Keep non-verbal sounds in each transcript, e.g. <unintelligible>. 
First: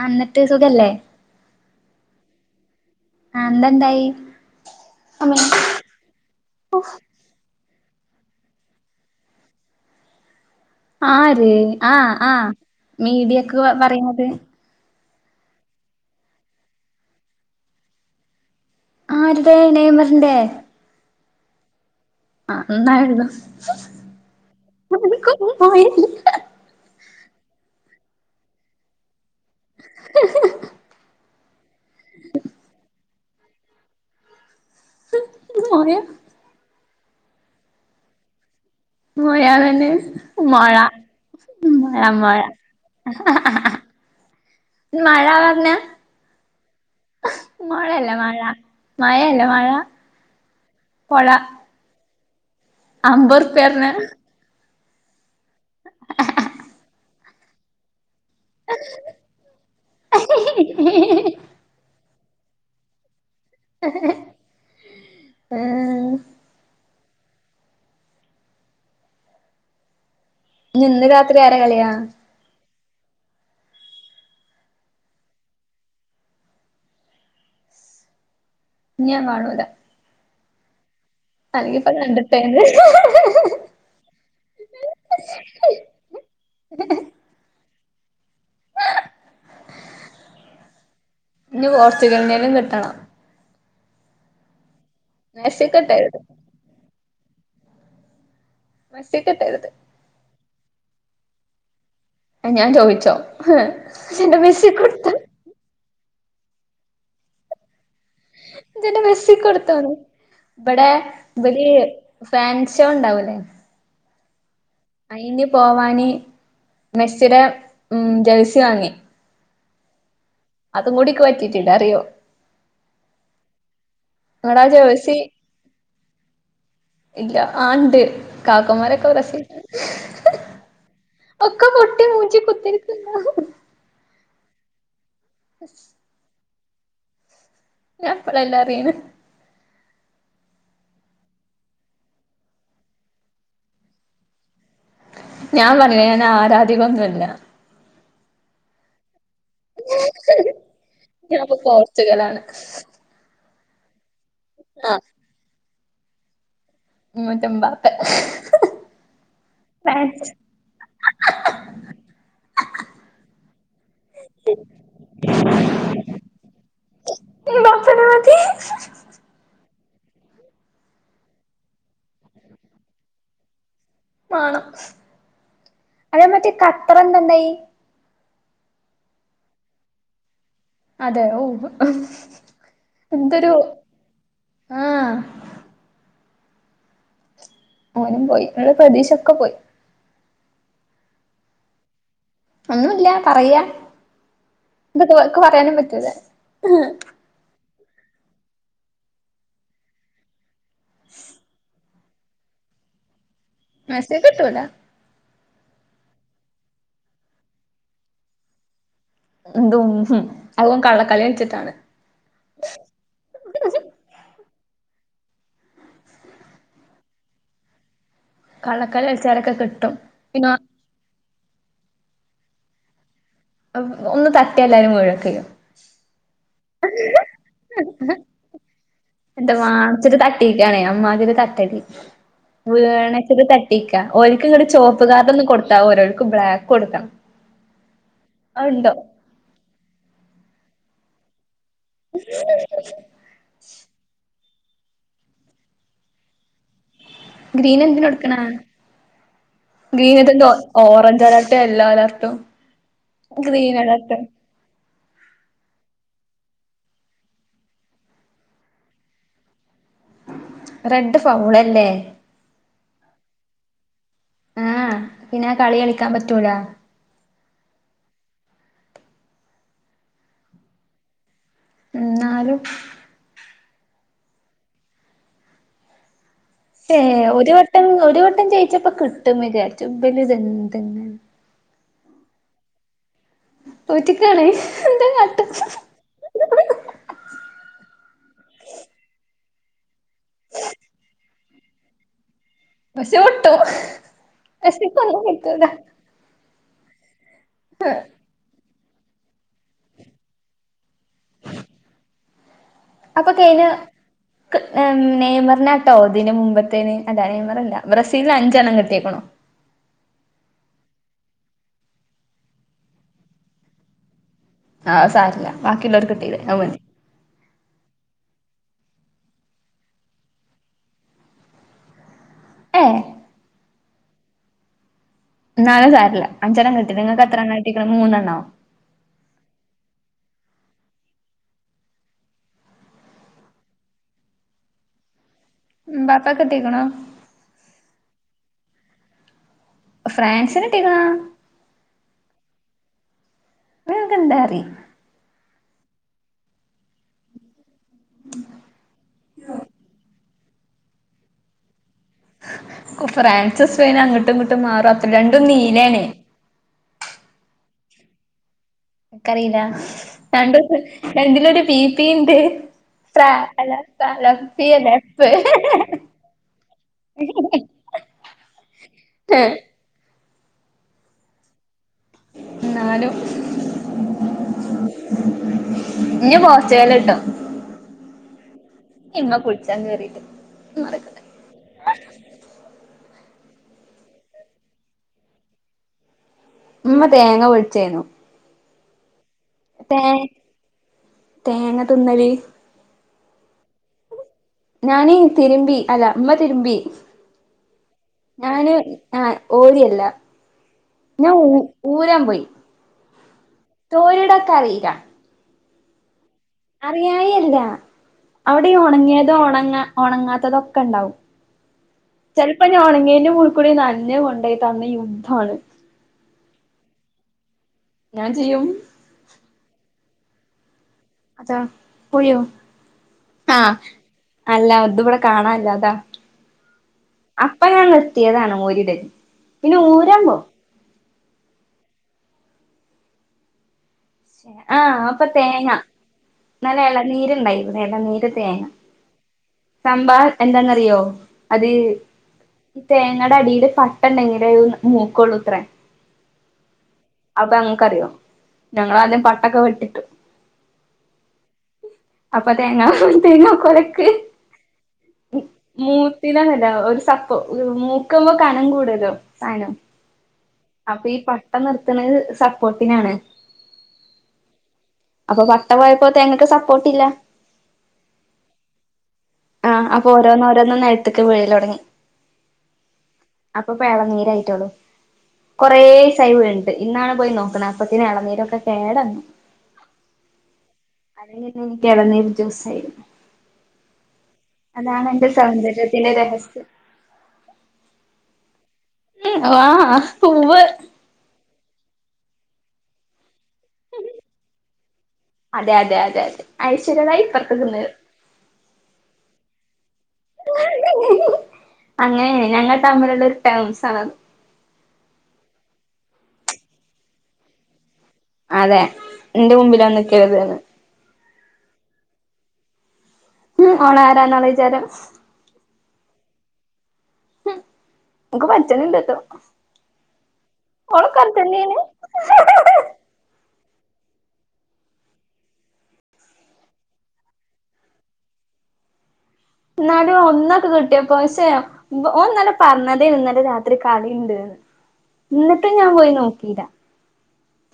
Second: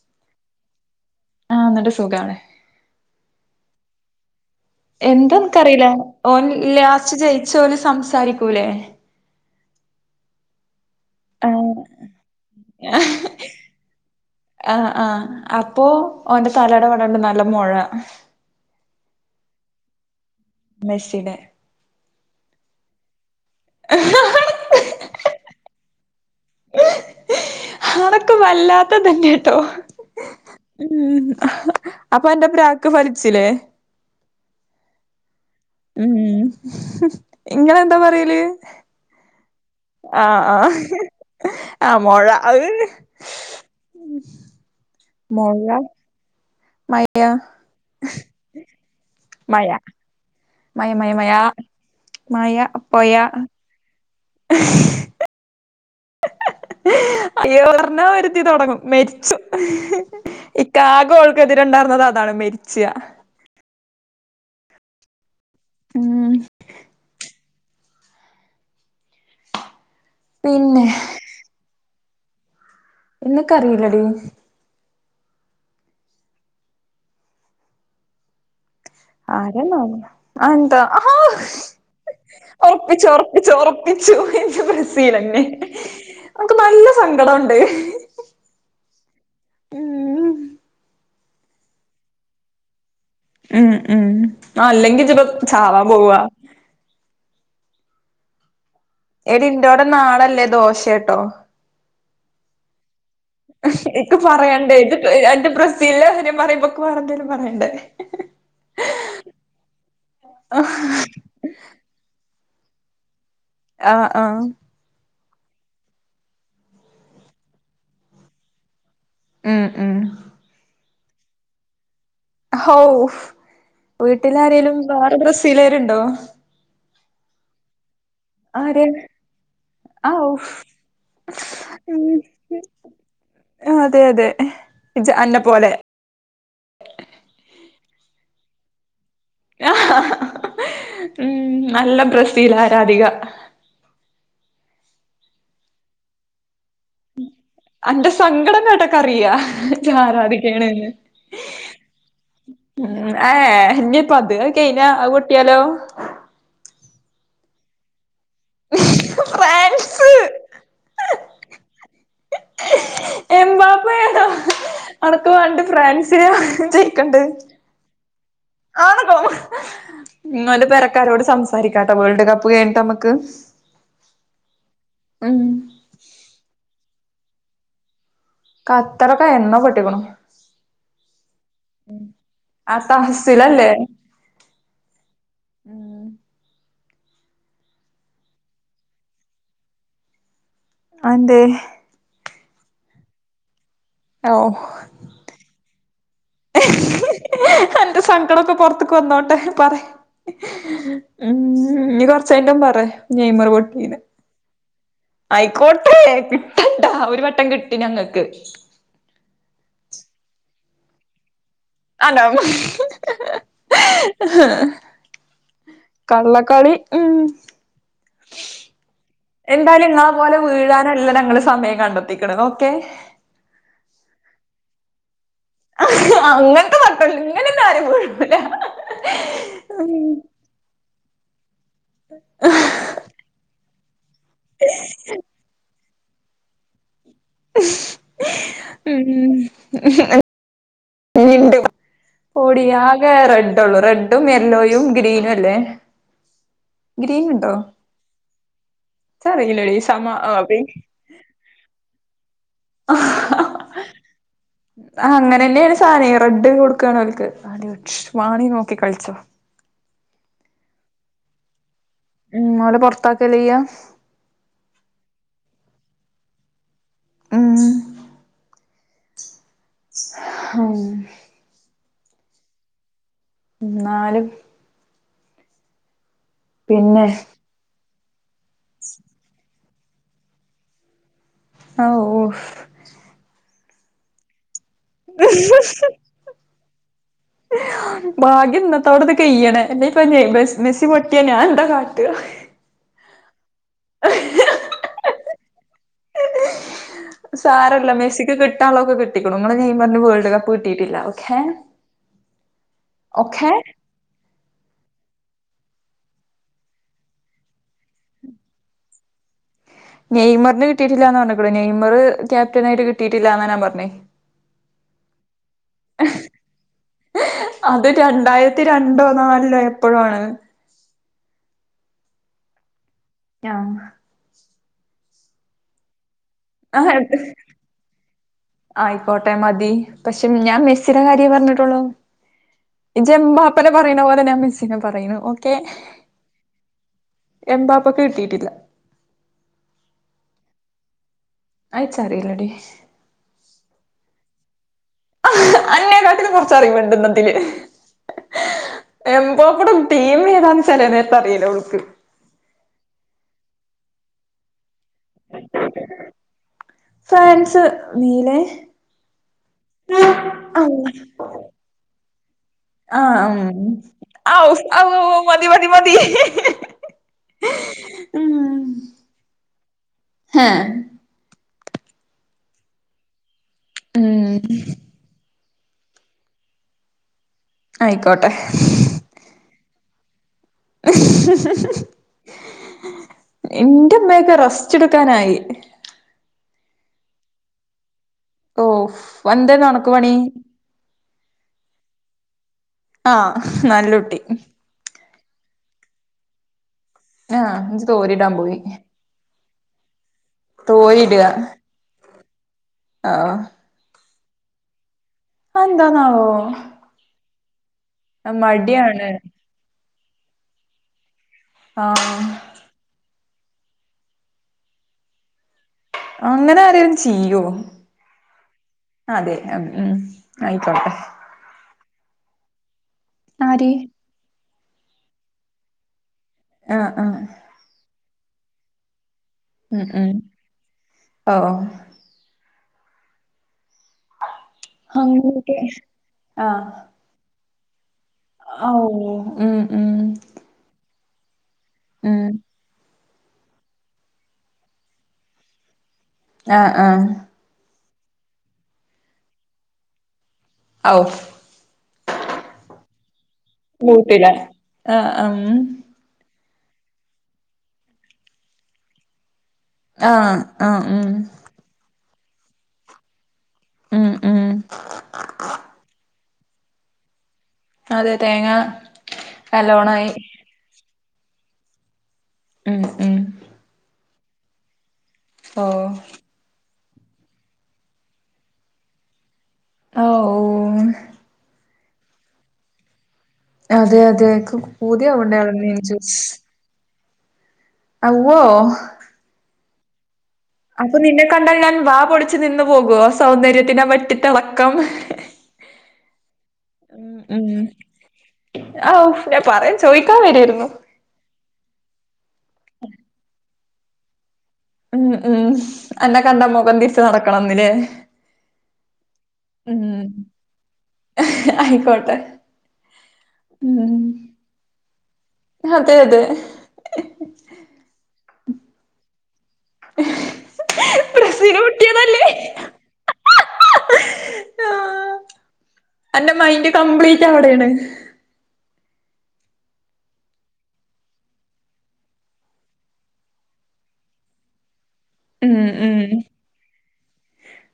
ആ ഇന്നട്ട് സുഖല്ലേ ആഹ ഇന്നട്ട് സുഖണ് ആ ഇന്നെന്തായി എന്താക്കറിയില്ല ഓ ലാസ്റ്റ് ജയിച്ച പോല സംസാരിക്കൂലേ ആര് ആഹ് ആ ആ മീഡിയക്ക് പറയുന്നത് ആഹ ആഹ അപ്പോ ഓന്റെ തലട വടണ്ട് നല്ല മഴ ആരുടെ നെയ്മറിന്റെറെ മെസ്സിടെ ആ എന്നായിരുന്നു <unintelligible> <unintelligible> <unintelligible> ആണക്ക വല്ലാത്ത തന്നെ ട്ടോ ഉ അപ്പൊ എന്റെ പ്രാക്ക് ഫലിച്ചില്ലേ മോയ ഉം ഇങ്ങള് എന്താ പറയല് <unintelligible> മോഴാ ആഹ് ആഹ് ആഹ് -മോഴാ മൊഴ മോഴാ അഹ് മഴ മൊഴ പറഞ്ഞ മയ മയല്ല മഴ മയല്ല മഴ മയ മയ മയ മയാ മായ അമ്പറുപ്പിയ പറഞ്ഞാ അ <unintelligible> അയ്യോ <unintelligible> വരുത്തി തുടങ്ങും മെരിച്ചു ഇകാകെ ഒഴുക്ക തിണ്ടായിരുന്നത് അതാണ് മെരിച്ചയ ആ ഉം പിന്നെ നിന്ന് രാത്രി ആരെ കളിയാ എന്നൊക്ക അറിയില്ലടി ഇനി ഞാൻ ആര കാണൂല അന്ത <unintelligible> അല്ലെങ്കി ഒറപ്പിച്ചു ഒറപ്പിച്ചു ഒറപ്പിച്ചു ഇജ് ബ്രസീൽന്നെ അനക് നല്ല സങ്കടണ്ട് ഉം ഇഞ് കോർച്ചുഗലിനലും കിട്ടണം ഉം ഉം ആ അല്ലെങ്കിൽ ജ്ജ്പ്പോ ചാവാൻ മെസ്സിക്കിട്ടരുത് പോവാ എടി മെസ്സിക്കിട്ടരുത് ഇന്റോടെ നാളല്ലേ ദോശേട്ടോ ഞാൻ ചോദിച്ചോ എക്ക എന്റെ മെസ്സി പറയണ്ടേ കൊടുത്ത ഇ അതിന്റെ പ്രശ <unintelligible> പറയുംമ്പൊക്ക് വരെ ന്തേരും പറയണ്ടേ ജടെ മെസി കുടുത്തന ബടാ ഇവൽ ഫാൻഷോ ഉണ്ടാവല്ലേ ആഹ് ആഹ് അയിന് പോവാാന് മെസ്സിടെ ഉം ജേഴ്സി വാങ്ങി. മ്മ് മ്മ്. അതുംകൂടി നിക്ക് പറ്റിട്ടില്ല അറിയോ? ഹൌ ഇങ്ങടാ വീട്ടിലാരേലും ജേഴ്സി വേറെ ബ്രസീലേരുണ്ടോ? ഇല്ല ആണ്ട് ആര് കാക്കമാരൊക്കെ ബ്രെസീൽ. ഔ ഒക്കെ പൊട്ടി മൂഞ്ചി കുത്തിരികണ്ടാകും. ആ അതെ അതെ അന്നെ പോലെ. ഞാൻപ്പളെലെ അറിയണെ. ഉം നല്ല ബ്രസീൽ ആരാധിക. ഞാൻ പറഞ്ഞിലെ ഞാൻ ആരാധികൊന്നുമല്ല. ആന്റെ സങ്കടം കണ്ട് അറിയാ ഇജ്ജ് ആരാധിക്കണന്ന്. ഞാനിപ്പോ പോർച്ചുഗലാണ് ആ ഇഞ്ഞിപ്പോ അത്, അത് കയിഞ്ഞ ആ പൊട്ടിയാലോ? മൂറ്റൊമ്പാത്ത്. ഫ്രാൻസ് പ്പ <unintelligible> അനക്ക് വണ്ട് ഫ്രാൻസിനെ ജയിക്കേണ്ടത്. മതി. ഇങ്ങെളേടെ പേരക്കാരോട് സംസാരിക്കാട്ട വേൾഡ് കപ്പ് കഴഞ്ഞിട്ട് നമക്ക്. മാണം അതേ മറ്റേ ഖത്തർ എന്താണ്ടായി. കത്തറൊക്കെ എന്നോ പോട്ടികുണു. അതെ ഓ ആ എന്തൊരു തഹസിലല്ലേ ആഹ്. ഉം ഓനും പോയി ഇങ്ങടെ പ്രദീശ ഒക്കെ പോയി. അതെന്തേ? ഒന്നുല്ല പറയാ. ഓഹ്. ഇ തക്ക് പറയാനും പറ്റൂല്ല. അന്റെ സങ്കടമൊക്കെ പോറത്ക്ക് വന്നോട്ടെ പറ ഉ ഇഞകൊ <unintelligible> പറയാ നെയ്മർ പൊട്ടീന്ന് മെസ്സേ കിട്ടൂല. ആയിക്കോട്ടെ കിട്ടണ്ട ഒരു വട്ടം കിട്ടി ഞങ്ങൾക്ക്. തും അതും കള്ളക്കളി കളിച്ചിട്ടാണ്. ആണോ. കള്ളക്കളി ഉം കള്ളക്കളി കളിച്ചാലൊക്കെ എന്തായാലും കിട്ടും ഇങ്ങളെ പോലെ പിന്നെ വീഴൻ നല്ല ഞങ്ങൾ സമയം കണ്ടെത്തിക്കണ് ഓക്കെ. ഒന്ന് തട്ടിയ എല്ലാരും മുഴകേ. ആഹ് അങ്ങെ എന്ത ഉം വണനെച്ചിട്ട് കട്ടീക്കാണേ അമാതിരി <unintelligible> വീണച്ചത കാട്ടിക ഓല്ക് ഇങ്ങട്ട് ചോപ്പ് കാർഡ് ഒന്നും കൊടുത്താ പോരാ ഒർക്ക് ബ്ലാക്ക് കൊടുണം. മ്മ്. വീണ്ടും പോടീ ആകെ ര <unintelligible> റെഡും യെല്ലോയും ഗ്രീനും അല്ലേ ഗ്രീന ഗ്രീൻ എന്തിന് എടുക്കണ? ഇച്ചറീലടി സമ ഗ്രീൻ ആ എന്ത പിങ്ക് ഓറഞ്ച് അലർ യെല്ലോ അലെർട്ടും ഗ്രീൻ അലെർട്ടും. ആ അങ്ങനെന്നെയാണ് സാനെ റെഡ് കൊടുക്കാണ് ഓൽക്ക് വാണി നോക്കി കളിച്ചോ. റെഡ് ഫൗളല്ലേ? ഉം ഓലെ പറത്താക്കല്യ ചെയ്യാ- ആഹ് പിന്നെ ആ കളി കളിക്കാൻ പറ്റൂല. ഉം. ഹും. ന്നാലും. ന്നാലും. ഏ പിന്നെ ഒരു വട്ടം ഒരു വട്ടം ജയിച്ചപ്പോ കിട്ടുംന്ന് വിചാരിച്ചു ഇവലിത് ഇതെന്ത്. ഓ ഓ. പോറ്റിക്കണേ എന്താ കാട്ടുക. ഭാഗ്യം ഇന്നത്തോട ഇത് കെയ്യണ എന്നയിപ്പ മെസ്സി പൊട്ടിയ ഞാൻ എന്താ കാട്ട. മെസ്സി പൊട്ടും മെസ്സിക്ക് ഒന്നും കിട്ടൂല. സാരല്ല മെസിക്ക് കിട്ടാനുള്ളതക്കെ കിട്ടിക്കും നിങ്ങെ നെയ്മറിന് വേൾഡ് കപ്പ് കിട്ടിട്ടില്ല. അപ്പൊ ഓക്കെ കഴിഞ്ഞ. നെയ്മറിനട്ടോ അതിന് മുമ്പത്തേന് അതാ നെയ്മർല്ല ബ്രസീലിൽ അഞ്ചെണ്ണം കിട്ടിയേക്കണോ. നെയ്മറിന് കിട്ടയിട്ടില്ല എന്ന് പറഞ്ഞൂ നെയ്മർ ക്യാപ്റ്റനായിട്ട് കിട്ടിയിട്ടില്ലാ ഞാ പറഞ്ഞേ. ആഹ് സാരോല്ല ബാക്കിയുള്ളള്ളവര് കിട്ടിയേ അവ മതി. അത് രണ്ടായിരത്തി രണ്ടോ നാലിലോ എപ്പോഴാണ്. ഏ. ഞാ എന്നാലും സാരിില്ല അഞ്ചെണ്ണം ആ കിട്ടി നിങ്ങൾക്ക് എണ്ണം കിട്ടിഇരിക്കാണ് മൂന്നെണ്ണോ. ആയിക്കോട്ടെ മതി പക്ഷെ ഞാൻ മെസ്സിയുടെ കാര്യേ പറഞ്ഞിട്ടുള്ളോ. ജെം ബാപ്പനെ പറയുന്ന പോലെ ഞാൻ മെസ്സിനെ പറയുന്നു ഓക്കെ. എം പാപ്പക്ക് കിട്ടിക്കണോ. എം ബാപ്പാക്ക് കിട്ടിയിട്ടില്ല. ഫ്രാൻസിന് കിട്ടിക്കണോ. അത് <unintelligible> അറിയില്ലടി. നിനക്കെന്തറിയാം. അന്നേ കാട്ടിലും കുറച്ചറിവ് ഇണ്ട് ഇന്ന് ഇതില്. എംബാപ്പെടെ ടീം ഏതാന്ന് ചില നേരത്ത അറിയില്ല ഓൾക്ക്. ഫ്രാൻസും, സ്പൈനും അങ്ങോട്ടും ഇങ്ങോട്ടും മാറും അത്ര രണ്ടും നീലണേ. ഫ്രാൻസ് നീലെ. എക്കറിയില്ല രണ്ടും രണ്ടിലൊരു ബി പി ഉണ്ട്. ആ ഉം ഔ <unintelligible> ഔ ലഫ്. ഇ മതി മതി മതി ഇ ഈ. <unintelligible> ഹെ ന്നാനു മ്മ്. ഇനി പോർച്ചുഗൽ കിട്ടും. ആയിക്കോട്ടെ ഇമ്മ കുളിചാൻ കേറിട്ടു എന്റെമ്മയൊക്കെ റെസ്റ്റെടുക്കാനായി. ഉമ്മ തേങ്ങ പൊളിച്ചെന്നു. ഓ വന്തേ നണക്ക് പണി. തേങ്ങ തിന്നൽ. ആഹ നല്ലുട്ടി. ഞാന് തിരുമ്പി അല്ല ഉമ്മ തിരുമ്പി. ആഹ് എ തോരിടാൻ പോയി. ആഹ ഓരിയല്ല തോരിയിടുക ഞാൻ ഊ ഊരാൻ പോയി. ആഹ് തോരേഇടാൻ എക്ക് അറിയില്ല. അന്താ നാവോ. അറിയായില്ല അവിടെ ഈ മടിയാണ് ഉണങ്ങിയതും ഉണങ്ങ ഉണങ്ങാത്തതോ ഒക്കെ ഉണ്ടാവും. ആഹ് ചിലപ്പോ ഞ ഉണങ്ങേന്റെ മോളി കൂടി നഞ്ഞ കൊണ്ടയിട്ട അന്നു യുദ്ധാണ്. അങ്ങനെ ആരെേങ്കിലും ചെയ്യോ ഞാൻ ചെയ്യും. അതെ അം ഉം ആയിക്കോട്ടെ ആര് താപോയോആഹ് അല്ലതിവ്ടെ കാണാല്ലാത്ത ആഹ് ആഹ് അപ്പഞാൻ നിർത്തിയതാണ് മൊരിടല് ഉം ഉം ഓ ഓ ആഹ് അപ്പ അങ്ങനെയൊക്കെ തേങ്ങ നല്ല എളനീരുണ്ടായി എളനീര് ആഹ് ഓഹ് ഉം ഉം സമ്പാർ എന്താന്നറിയോ അത് ഈ ഉം തേങ്ങടെ അടിൽ പട്ടണ്ടെങ്കിലേ മൂകൊള്ളോത്രേ ആഹ് ആഹ് അയിപ്പങ്ങക്കറിയോ ഞങ്ങളാദ്യം പട്ടൊക്കെ വെട്ടിട്ട് ഔഫ് അപ്പ തേങ്ങാ തേങ്ങാക്കൊലക്ക് മൂട്ടിലെ ആഹ് ഉം മൂ പിന്നതല്ല ഒരുസപ്പോ മൂക്കുമ്പോ കനങ്കുടല്ലോസാനം ആഹ് ആഹ് ഉഹ് <unintelligible> നിർത്ത്ണത് സപ്പോട്ടിനാണ് ഉം ഉം അപ്പ വട്ടപോയപ്പോ തേങ്ങക്ക് സപ്പോട്ടില്ല അതെ തേങ്ങ ആഹ് അപ്പൊ നല്ലോണായി ഓരോന്നോരോന്ന് നെ ക്ക് വീഴലൊട്ങ്ങി ഉം ഉം അപൊപ്പെ എളനീരായിട്ടൊള്ളു. ഓ കുറേസായി വീണിട്ട് ഇന്നാണ് പോയിനോക്കണ് അപ്പത്തിന് എളനീരൊക്കെ കേടന്ന് ആഹ് ഓ <unintelligible> ക്കേളനീര് ജൂസായിരുന്നു. അതെ അതെ ക്ക് അതാണെന്റെ പൂതിയാവ്ണ്ട് എളനീർ സൗന്ദര്യത്തിലെ ജ്യൂസ് രഹസ്യം അവ്വോ ആഹ് ഉവ്വ്. അപ്പൊ നിന്നെ കണ്ടാൽ ഞാൻ വാ പൊളിച്ച് നിന്ന് പോകോ സൗന്ദര്യ ത്തിനെ വെട്ടിത്തെളക്കം അതെയതെയതെ ആഹ് ആഹ് ഔ ഞാൻ പറയാ ചോയിക്കാവരായിരുന്നു. അങ്ങനെ ഞങ്ങള്തമ്മിലുള്ള ഒരു ടേംസാണത്. ഉം ഉം അന്നെകണ്ടാ മൊഖന്തിരിച്ച് നടക്കണന്ന്ല്ലേ അതെ ഇന്റെ മുമ്പിലൊന്ന്നിക്കര്ത്ന് അയിക്കോട്ടെ ആഹ് ഒനാരാന്നാണ് വിചാരം അതെയതെ ഹ്മ് ന്ക്ക്പച്ചനിണ്ട്ട്ടോ ബ്രസീല് ഓളക്കൻത്തന്നെണ് പൊട്ടിയതല്ലേ ആഹ് അന്റെ മൈൻഡ്കംപ്ലീറ്റവിടെണ് ഇന്നാലും ഒന്നൊന്ക്ക്കിട്ടിയപ്പോ ഛെ ഓ ഇന്നലെ പറഞ്ഞതേ ഇന്നലെ രാത്രി കളിണ്ട് <inaudible> ഇന്നിട്ടും ഞാൻ ഉം പോയി നോക്കിലാ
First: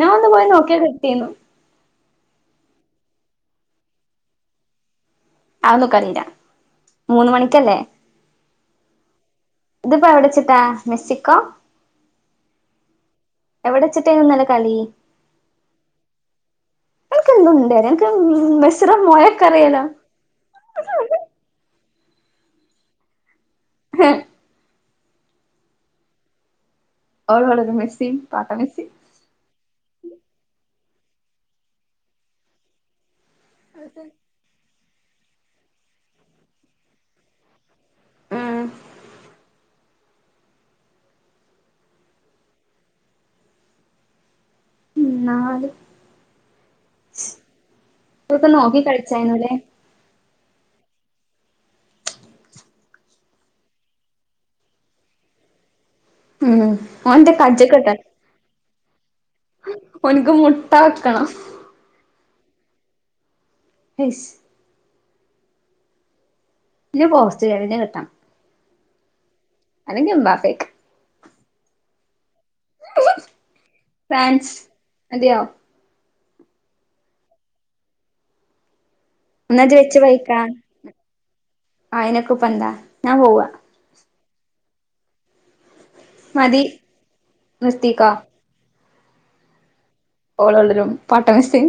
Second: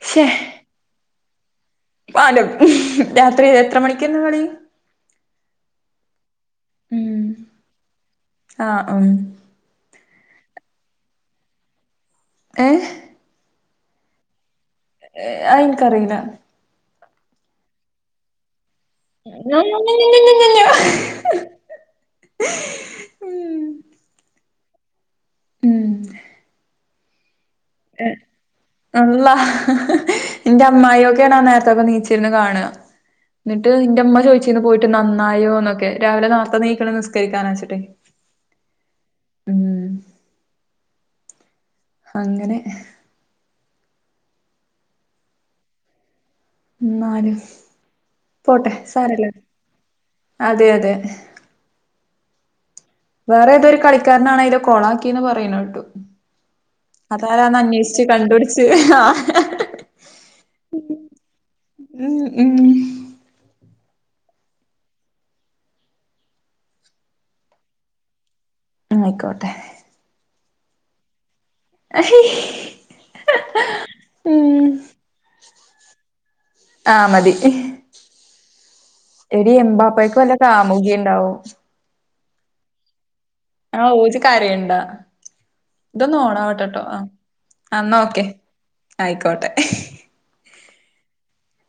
ഞാനൊന്ന് പോയിനോക്കിയാ കിട്ടീന്നു. പാലം രാത്രി എത്ര മണിക്കെര്ന്ന് കളി അഒന്നു എനിക്കറില ഉം മൂന്നുമണിക്കല്ലേ. ആഹ് ഉം ഇത്പ്പെവിടെച്ചിട്ടാ മെസ്സിക്കോ ഏഹ് എവിടെച്ചിട്ടേന്ന് ഇന്നലെ കളി ഏഹ് അയിൻക്കറില <unintelligible> ഞങ്ങക്ക് മെസ്സ് <unintelligible> ഉം ഹ് ഉം അവളോട് ഏഹ് അള്ളാ ന്റെ അമ്മായിക്കെയാണ് ആ നേരത്തോക്കെ നീച്ചിരുന്ന് കാണുക ന്നിട്ട് എൻ്റുമ്മ ചോദിച്ചു വിട്ടീന്ന് പോയിട്ട് നന്നായോന്നൊക്കെ രാവിലെ നേർത്ത എണീക്കണം നിസ്കരിക്കനെച്ചിട്ടെ ഉം അങ്ങനെ ഉം ന്നാലും ന്നാലും ഇതൊക്കെ പോട്ടെ നോക്കി സാരല്ല കളിച്ചായിരുന്നുല്ലേ അതെ അതെ വേറെ ഏതൊരു കളിക്കാരനാണ് അയിലെ കൊളാക്കിന്ന് പറയണ കേട്ടു ഉം ഓന്റെ അതാരാന്ന് കജ്ജക്കെട്ടാൻ അന്വേഷിച്ച് കണ്ടുപിടിച്ച് ആഹ് ഓനിക്ക് മുട്ടാക്കണം ഉം ഉം അയ്ശ് വലിയ പോസ്റ്റ് കറൻ്റ് കട്ടാ ആഹ് ആയിക്കോട്ടെ അല്ലെങ്കി ഉമ്മാക്ക് ഫ്രാൻസ് ഉം. അതെയോ? ആഹ് മതി എടീ എന്നാ ഇജ്ജ് എമ്പാപ്പയ്ക്ക് വല്ല കാമുകി ഇണ്ടാവും ആയിനെക്കുപ്പെന്താ ഞാൻ പോവാ ആഹ് ഓജ് കരയണ്ട ഇതൊന്ന് മതി ഓണാവട്ട്ട്ടോ ആഹ് എന്നാ നിർത്തിക്കോ ഓക്കെ ആയിക്കോട്ടെ ഓള് ഓളൊരും പാട്ട മെസിം